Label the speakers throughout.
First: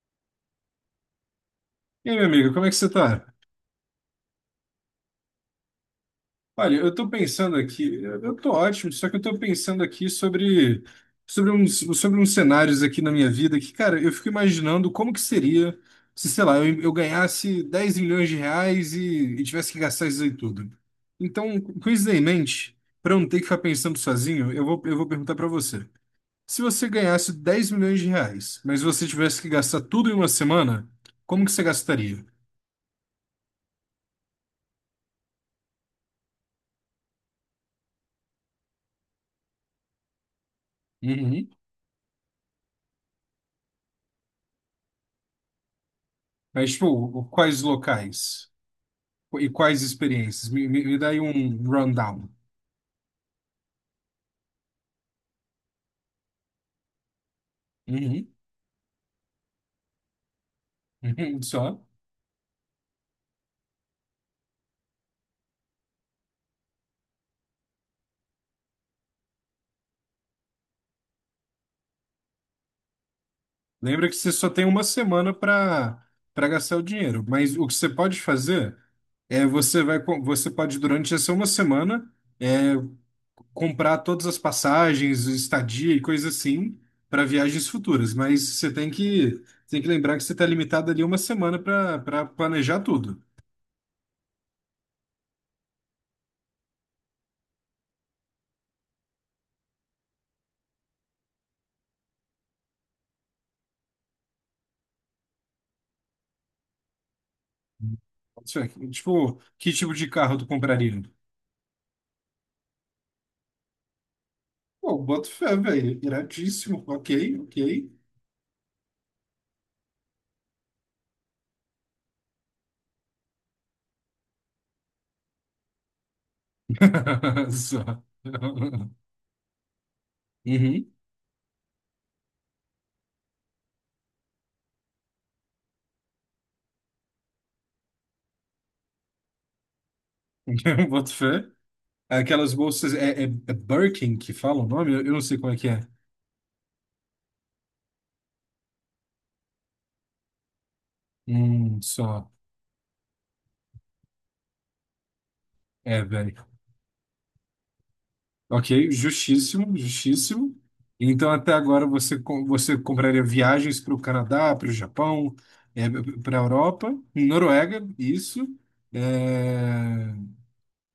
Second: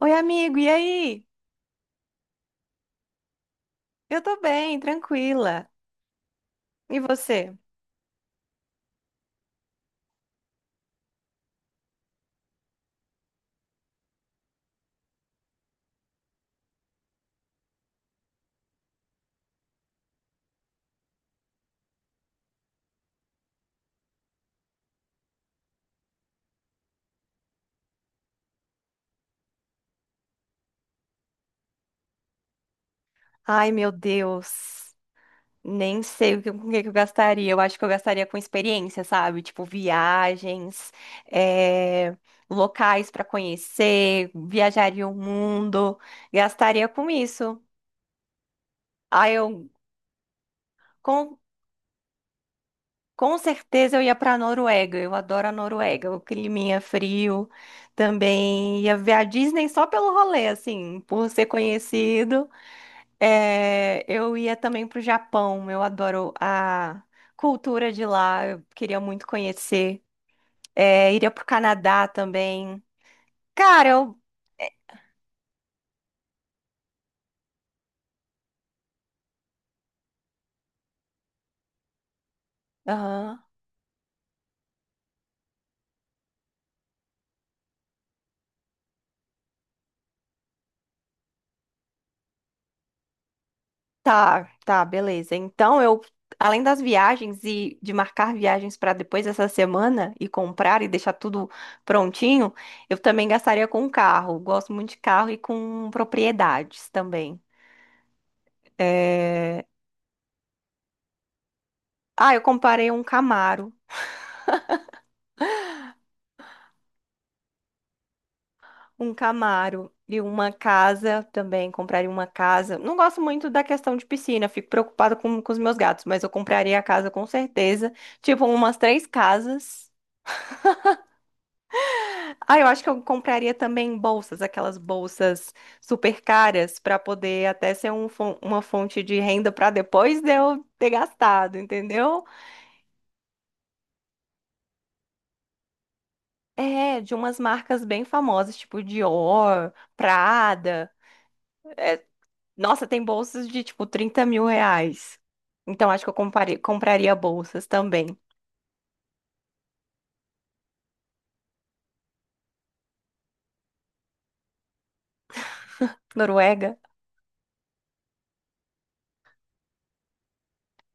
Speaker 1: Oi, amigo, e aí?
Speaker 2: E aí, meu amigo, como é que você tá?
Speaker 1: Eu tô bem, tranquila.
Speaker 2: Olha, eu
Speaker 1: E
Speaker 2: tô pensando
Speaker 1: você?
Speaker 2: aqui, eu tô ótimo, só que eu tô pensando aqui sobre uns cenários aqui na minha vida que, cara, eu fico imaginando como que seria se, sei lá, eu ganhasse 10 milhões de reais e tivesse que gastar isso aí tudo. Então, com isso daí em mente, pra eu não ter que ficar pensando sozinho, eu vou perguntar pra você. Se você ganhasse 10 milhões de reais, mas você tivesse que gastar tudo em uma semana, como que você gastaria?
Speaker 1: Ai, meu Deus. Nem sei com o que que eu gastaria. Eu acho que eu gastaria com experiência, sabe? Tipo, viagens,
Speaker 2: Uhum.
Speaker 1: eh, locais pra conhecer, viajaria o mundo,
Speaker 2: Mas,
Speaker 1: gastaria com
Speaker 2: tipo,
Speaker 1: isso.
Speaker 2: quais locais?
Speaker 1: Ai,
Speaker 2: E
Speaker 1: eu
Speaker 2: quais experiências? Me dá aí
Speaker 1: com,
Speaker 2: um rundown.
Speaker 1: com certeza eu ia pra Noruega. Eu adoro a Noruega, o climinha frio.
Speaker 2: Uhum.
Speaker 1: Também ia ver a Disney só pelo rolê, assim, por
Speaker 2: Uhum.
Speaker 1: ser
Speaker 2: Só.
Speaker 1: conhecido. É, eu ia também para o Japão, eu adoro a cultura de lá, eu queria muito conhecer. É, iria para o Canadá também. Cara,
Speaker 2: Lembra que
Speaker 1: eu.
Speaker 2: você só tem uma semana para gastar o dinheiro, mas o que você pode fazer é você vai você pode durante essa uma semana
Speaker 1: Aham.
Speaker 2: comprar todas as passagens, estadia e coisa assim para viagens futuras, mas você tem que lembrar que você está limitado ali uma semana para planejar tudo.
Speaker 1: Tá, tá, beleza. Então, eu, além das viagens e de marcar viagens para depois dessa semana e comprar e deixar tudo prontinho, eu também gastaria com carro. Gosto muito de carro e com propriedades também.
Speaker 2: Isso é. Tipo,
Speaker 1: É,
Speaker 2: que tipo de carro tu compraria?
Speaker 1: Ah, eu comparei um Camaro.
Speaker 2: Pô, boto fé, velho. Iradíssimo. Ok, ok.
Speaker 1: Um Camaro e uma casa também, compraria uma casa. Não gosto muito da questão de piscina, fico preocupada com os meus gatos, mas eu compraria a casa com certeza.
Speaker 2: Só.
Speaker 1: Tipo, umas três casas.
Speaker 2: Uhum.
Speaker 1: Ah, eu acho que eu compraria também bolsas, aquelas bolsas super caras, para poder até ser uma fonte de renda para depois de eu ter
Speaker 2: Boto fé.
Speaker 1: gastado, entendeu?
Speaker 2: Aquelas bolsas. É Birkin que fala o nome? Eu não sei como é que é.
Speaker 1: É, de umas marcas bem famosas, tipo Dior, Prada. É,
Speaker 2: Só.
Speaker 1: Nossa, tem bolsas de tipo 30 mil reais. Então
Speaker 2: É,
Speaker 1: acho que eu
Speaker 2: velho.
Speaker 1: compraria bolsas também.
Speaker 2: Ok, justíssimo, justíssimo. Então, até agora, você, você compraria viagens para o Canadá, para o Japão, para a
Speaker 1: Noruega.
Speaker 2: Europa, Noruega, isso. É,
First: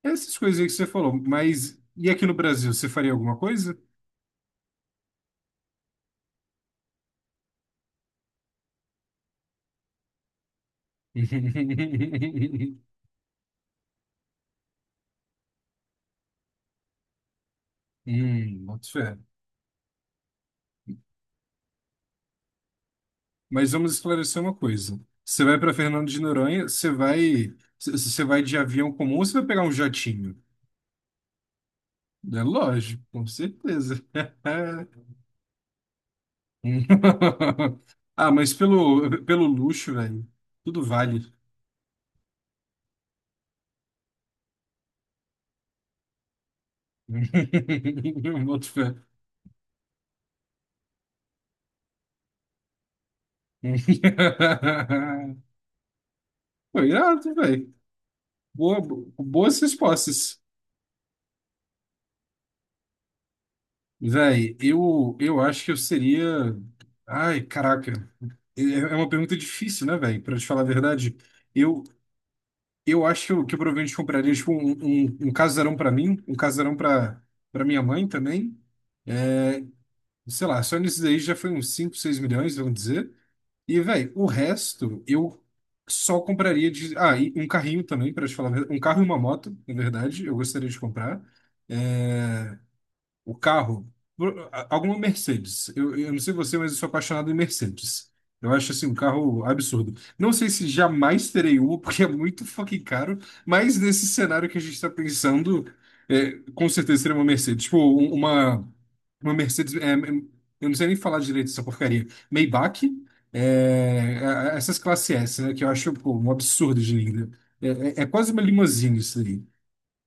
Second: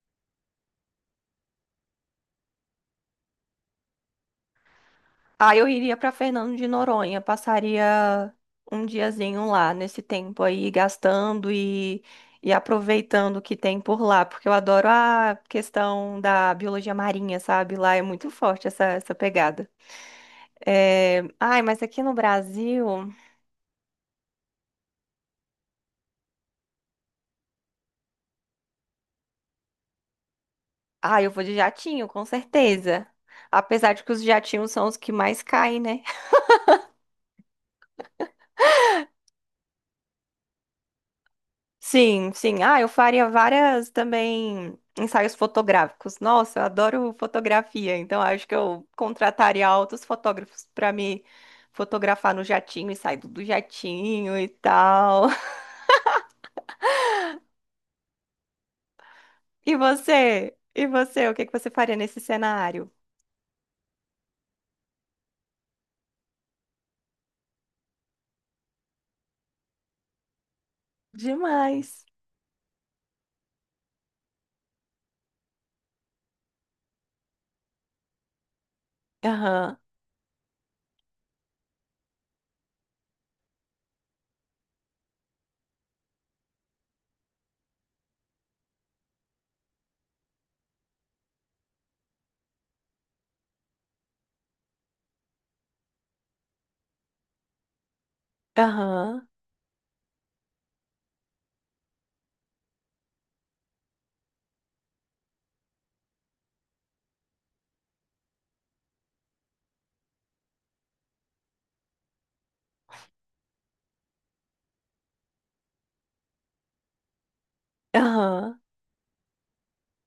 Speaker 2: essas coisas aí que você falou. Mas e aqui no Brasil, você faria alguma coisa?
Speaker 1: Aí eu iria pra Fernando de Noronha, passaria um diazinho lá nesse tempo aí, gastando e aproveitando o que tem por lá, porque eu adoro a questão da biologia marinha, sabe? Lá é muito forte
Speaker 2: Boto
Speaker 1: essa
Speaker 2: fé.
Speaker 1: pegada. Ai, mas aqui no Brasil.
Speaker 2: Mas vamos esclarecer uma coisa. Você vai para Fernando de Noronha, você vai, você vai de avião comum ou você vai pegar um jatinho?
Speaker 1: Ah, eu vou de jatinho, com
Speaker 2: É lógico,
Speaker 1: certeza.
Speaker 2: com
Speaker 1: Apesar
Speaker 2: certeza.
Speaker 1: de que os jatinhos são os que mais caem, né?
Speaker 2: Ah, mas pelo luxo, velho, tudo vale.
Speaker 1: Sim, sim. Ah, eu faria várias também ensaios fotográficos. Nossa, eu adoro fotografia, então acho que
Speaker 2: Boto
Speaker 1: eu
Speaker 2: fé.
Speaker 1: contrataria altos fotógrafos para me fotografar no jatinho e sair do jatinho e tal.
Speaker 2: Foi irado, velho. Boa, Boas
Speaker 1: E
Speaker 2: respostas.
Speaker 1: você? E você? O que que você faria nesse cenário?
Speaker 2: Velho, eu acho que eu seria. Ai, caraca. É uma pergunta difícil, né, velho? Pra te falar a verdade, eu,
Speaker 1: Demais.
Speaker 2: eu acho que eu provavelmente compraria tipo, um casarão pra mim, um casarão pra para minha mãe também.
Speaker 1: Aham,
Speaker 2: Sei lá, só nisso daí já foi uns 5, 6 milhões, vamos dizer. E, velho, o resto eu só compraria de. Ah, e um carrinho também, pra te falar a verdade. Um carro e uma moto, na verdade, eu gostaria de comprar. É, o carro, alguma Mercedes. Eu não sei você, mas eu sou apaixonado em Mercedes. Eu acho assim um
Speaker 1: aham,
Speaker 2: carro absurdo. Não sei se jamais terei uma, porque é muito fucking caro, mas nesse cenário que a gente está pensando, é, com certeza seria uma Mercedes. Tipo, uma Mercedes. Eu não sei nem falar direito dessa porcaria. Maybach, é, é, essas classe S, né? Que eu acho, pô, um absurdo de linda. É, é é quase uma
Speaker 1: aham.
Speaker 2: limousine isso aí.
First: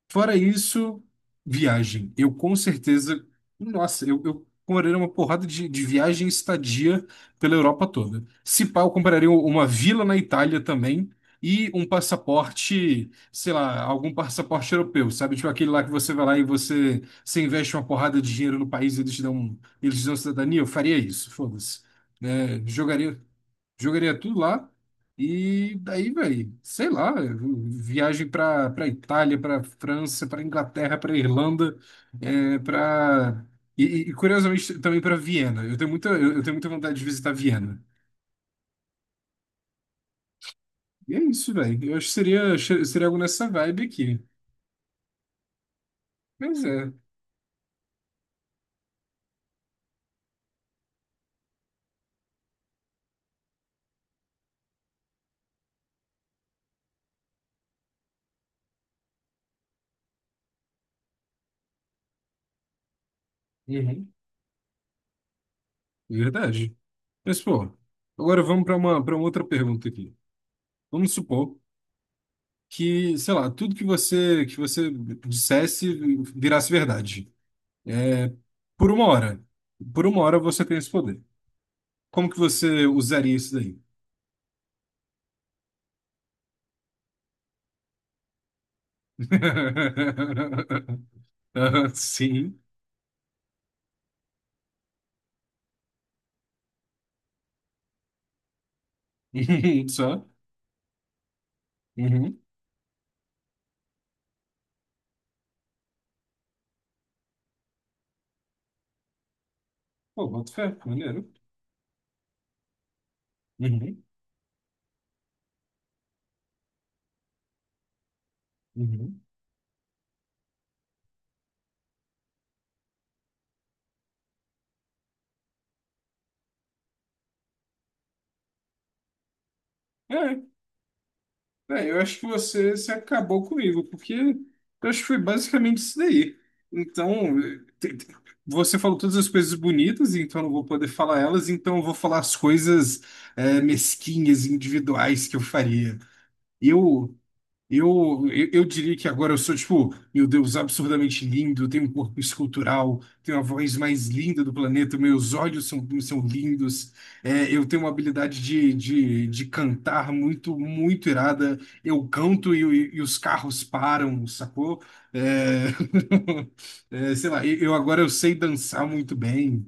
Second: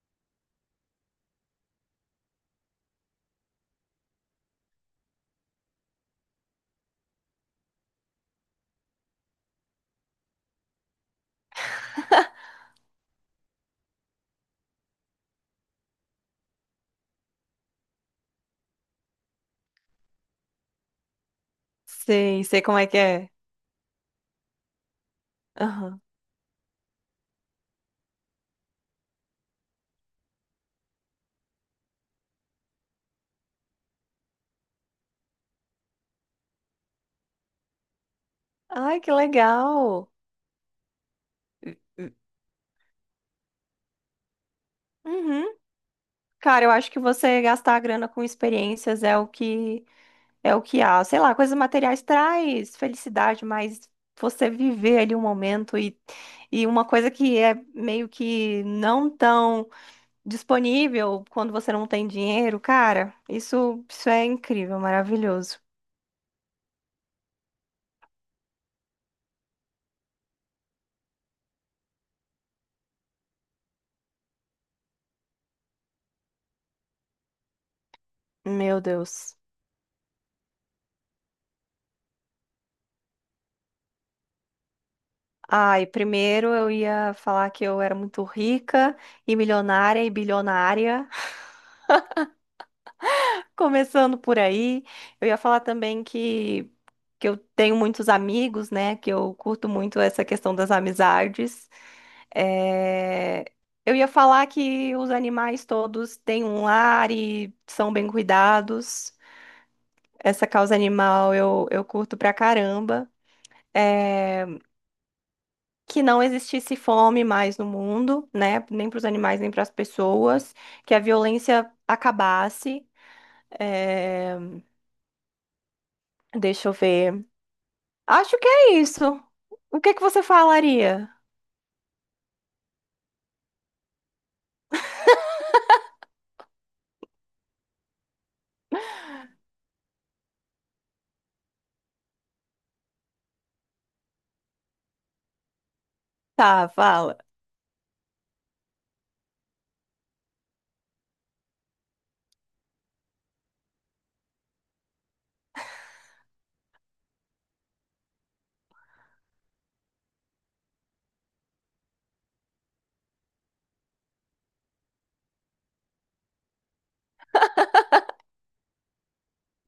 Speaker 2: Fora isso, viagem. Eu com certeza. Nossa, eu compraria uma porrada de viagem e estadia pela Europa toda. Se pá, eu compraria uma vila na Itália também e um passaporte, sei lá, algum passaporte europeu, sabe? Tipo aquele lá que você vai lá e você, você investe uma porrada de dinheiro no país e eles te dão, eles te dão cidadania. Eu faria isso, foda-se.
Speaker 1: Sei,
Speaker 2: É,
Speaker 1: sei como é que
Speaker 2: jogaria.
Speaker 1: é.
Speaker 2: Jogaria tudo lá. E
Speaker 1: Aham.
Speaker 2: daí, velho, sei lá, viagem pra Itália, pra França, pra Inglaterra, pra Irlanda, é, pra. E, Curiosamente também pra Viena. Eu tenho muita, eu tenho muita vontade de visitar Viena.
Speaker 1: Ai, que legal.
Speaker 2: E é isso, velho. Eu acho que seria algo nessa vibe aqui.
Speaker 1: Uhum.
Speaker 2: Mas
Speaker 1: Cara, eu acho
Speaker 2: é.
Speaker 1: que você gastar a grana com experiências é o que é o que há, sei lá, coisas materiais traz felicidade, mas você viver ali um momento e uma coisa que é meio que não tão disponível quando você não tem dinheiro, cara, isso
Speaker 2: Uhum.
Speaker 1: é incrível, maravilhoso.
Speaker 2: Verdade. Mas, pô, agora vamos para para outra pergunta aqui. Vamos supor que, sei lá, tudo que você dissesse virasse verdade. É,
Speaker 1: Meu
Speaker 2: por uma
Speaker 1: Deus.
Speaker 2: hora. Por uma hora você tem esse poder. Como que você usaria isso daí?
Speaker 1: Ai, primeiro eu ia falar que eu era muito rica e milionária e bilionária,
Speaker 2: Ah, sim.
Speaker 1: começando por aí. Eu ia falar também que eu tenho muitos amigos, né? Que eu curto muito essa
Speaker 2: Só?
Speaker 1: questão das amizades.
Speaker 2: Uhum.
Speaker 1: É, Eu ia falar que os animais todos têm um lar e são bem cuidados.
Speaker 2: Pô,
Speaker 1: Essa
Speaker 2: boto
Speaker 1: causa
Speaker 2: fé, maneiro.
Speaker 1: animal eu curto pra caramba.
Speaker 2: Uhum.
Speaker 1: É, Que não existisse fome mais no mundo, né? Nem para os
Speaker 2: Uhum.
Speaker 1: animais, nem para as pessoas. Que a violência acabasse. É, Deixa eu ver. Acho que é isso. O que que você
Speaker 2: É,
Speaker 1: falaria?
Speaker 2: eu acho que você se acabou comigo, porque eu acho que foi basicamente isso daí. Então, te- te- você falou todas as coisas bonitas, então eu não vou poder falar elas, então eu vou falar as coisas é, mesquinhas, individuais que eu faria.
Speaker 1: Tá,
Speaker 2: Eu,
Speaker 1: fala.
Speaker 2: eu diria que agora eu sou, tipo, meu Deus, absurdamente lindo, eu tenho um corpo escultural, tenho a voz mais linda do planeta, meus olhos são lindos, é, eu tenho uma habilidade de cantar muito, muito irada, eu canto e os carros param, sacou? É, é, sei lá, eu agora eu sei dançar muito bem.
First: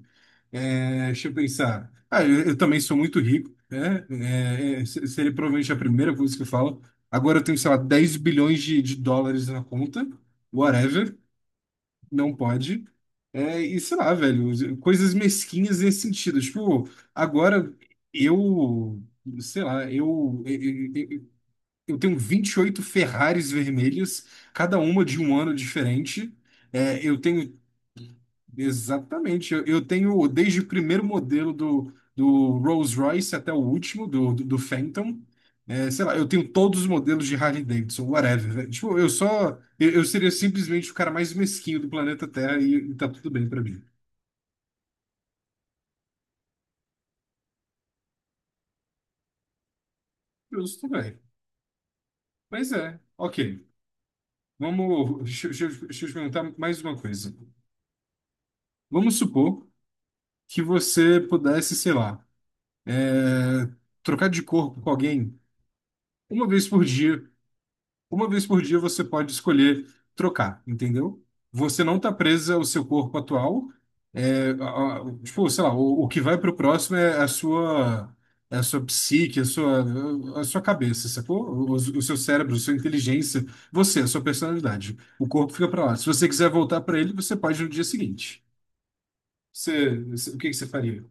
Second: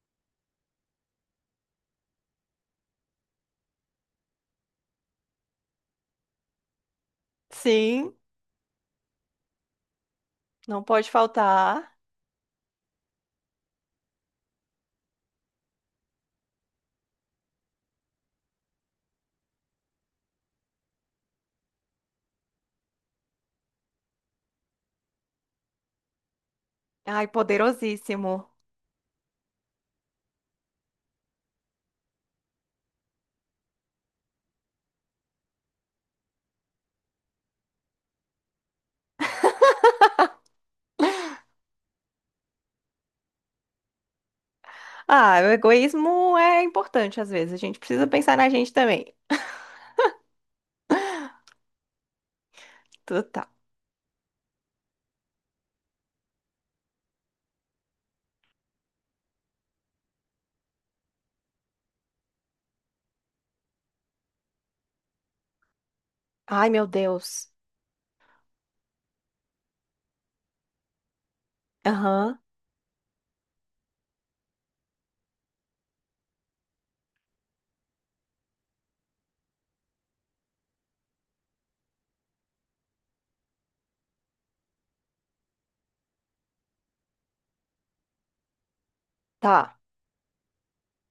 Speaker 2: É, deixa eu pensar. Ah, eu também sou muito rico, né? Seria provavelmente a primeira coisa que eu falo. Agora eu tenho, sei lá,
Speaker 1: Sim,
Speaker 2: 10 bilhões de dólares na conta,
Speaker 1: não pode
Speaker 2: whatever,
Speaker 1: faltar.
Speaker 2: não pode. É, e sei lá, velho, coisas mesquinhas nesse sentido. Tipo, agora eu, sei lá, eu tenho 28 Ferraris vermelhos, cada uma de um ano diferente. É, eu
Speaker 1: Ai,
Speaker 2: tenho
Speaker 1: poderosíssimo.
Speaker 2: exatamente. Eu tenho desde o primeiro modelo do Rolls-Royce até o último, do Phantom. É, sei lá, eu tenho todos os modelos de Harley Davidson, whatever, velho. Tipo, eu só. Eu seria simplesmente o cara mais mesquinho do planeta Terra e tá tudo bem pra mim.
Speaker 1: Ah, o egoísmo é importante às vezes. A gente precisa pensar na gente também.
Speaker 2: Justo, velho. Mas é,
Speaker 1: Tudo tá.
Speaker 2: ok. Vamos. Deixa eu te perguntar mais uma coisa. Vamos supor que você pudesse, sei lá, é, trocar de corpo com alguém uma vez
Speaker 1: Ai,
Speaker 2: por
Speaker 1: meu
Speaker 2: dia.
Speaker 1: Deus.
Speaker 2: Uma vez por dia você pode escolher trocar, entendeu? Você não está
Speaker 1: Aham,
Speaker 2: presa ao seu corpo atual. É, tipo, sei lá, o que vai para o próximo é a sua, psique, a sua cabeça, sacou? O seu cérebro, a sua inteligência, você, a sua personalidade. O corpo fica para lá. Se você quiser voltar para ele, você pode no dia seguinte.
Speaker 1: tá.
Speaker 2: O que que você faria?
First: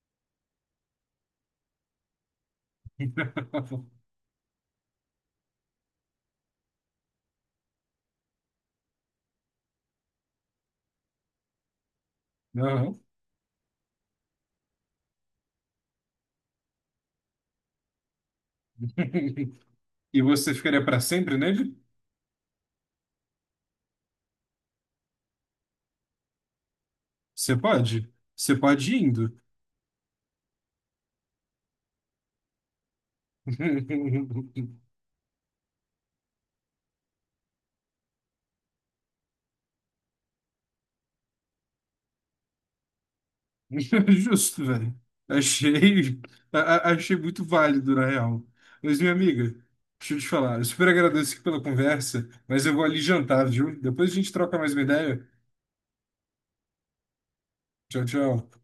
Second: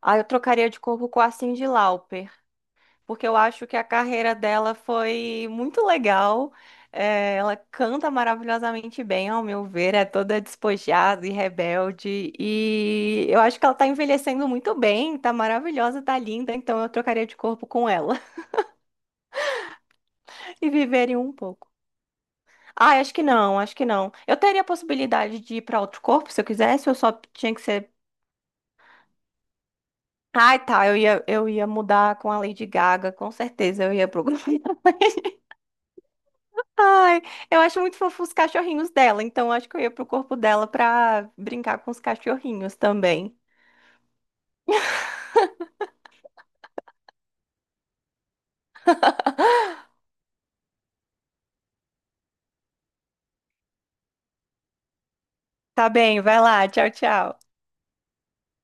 Speaker 1: Ah, eu trocaria de corpo com a Cyndi Lauper, porque eu acho que a carreira dela foi muito legal. É, ela canta maravilhosamente bem, ao meu ver, é toda despojada e rebelde.
Speaker 2: Não.
Speaker 1: E eu acho que ela tá envelhecendo muito bem, tá maravilhosa, tá linda, então eu trocaria de corpo com ela.
Speaker 2: E você
Speaker 1: E
Speaker 2: ficaria para
Speaker 1: viveriam um
Speaker 2: sempre
Speaker 1: pouco.
Speaker 2: nele?
Speaker 1: Ah, acho que não, acho que não. Eu teria a possibilidade de ir para outro corpo se eu quisesse, eu só tinha
Speaker 2: Você
Speaker 1: que ser.
Speaker 2: pode. Você pode ir indo.
Speaker 1: Ai, tá, eu ia mudar com a Lady Gaga, com certeza eu ia pro grupo dela. Ai, eu acho muito fofo os cachorrinhos dela, então eu acho que eu ia pro corpo dela pra brincar com os cachorrinhos também.
Speaker 2: Justo, velho. Achei, a- achei muito válido, na real. Mas, minha amiga, deixa eu te falar. Eu super agradeço aqui pela conversa, mas eu vou ali jantar, viu? Depois a gente troca mais uma ideia.
Speaker 1: Tá bem, vai lá, tchau, tchau.
Speaker 2: Tchau, tchau.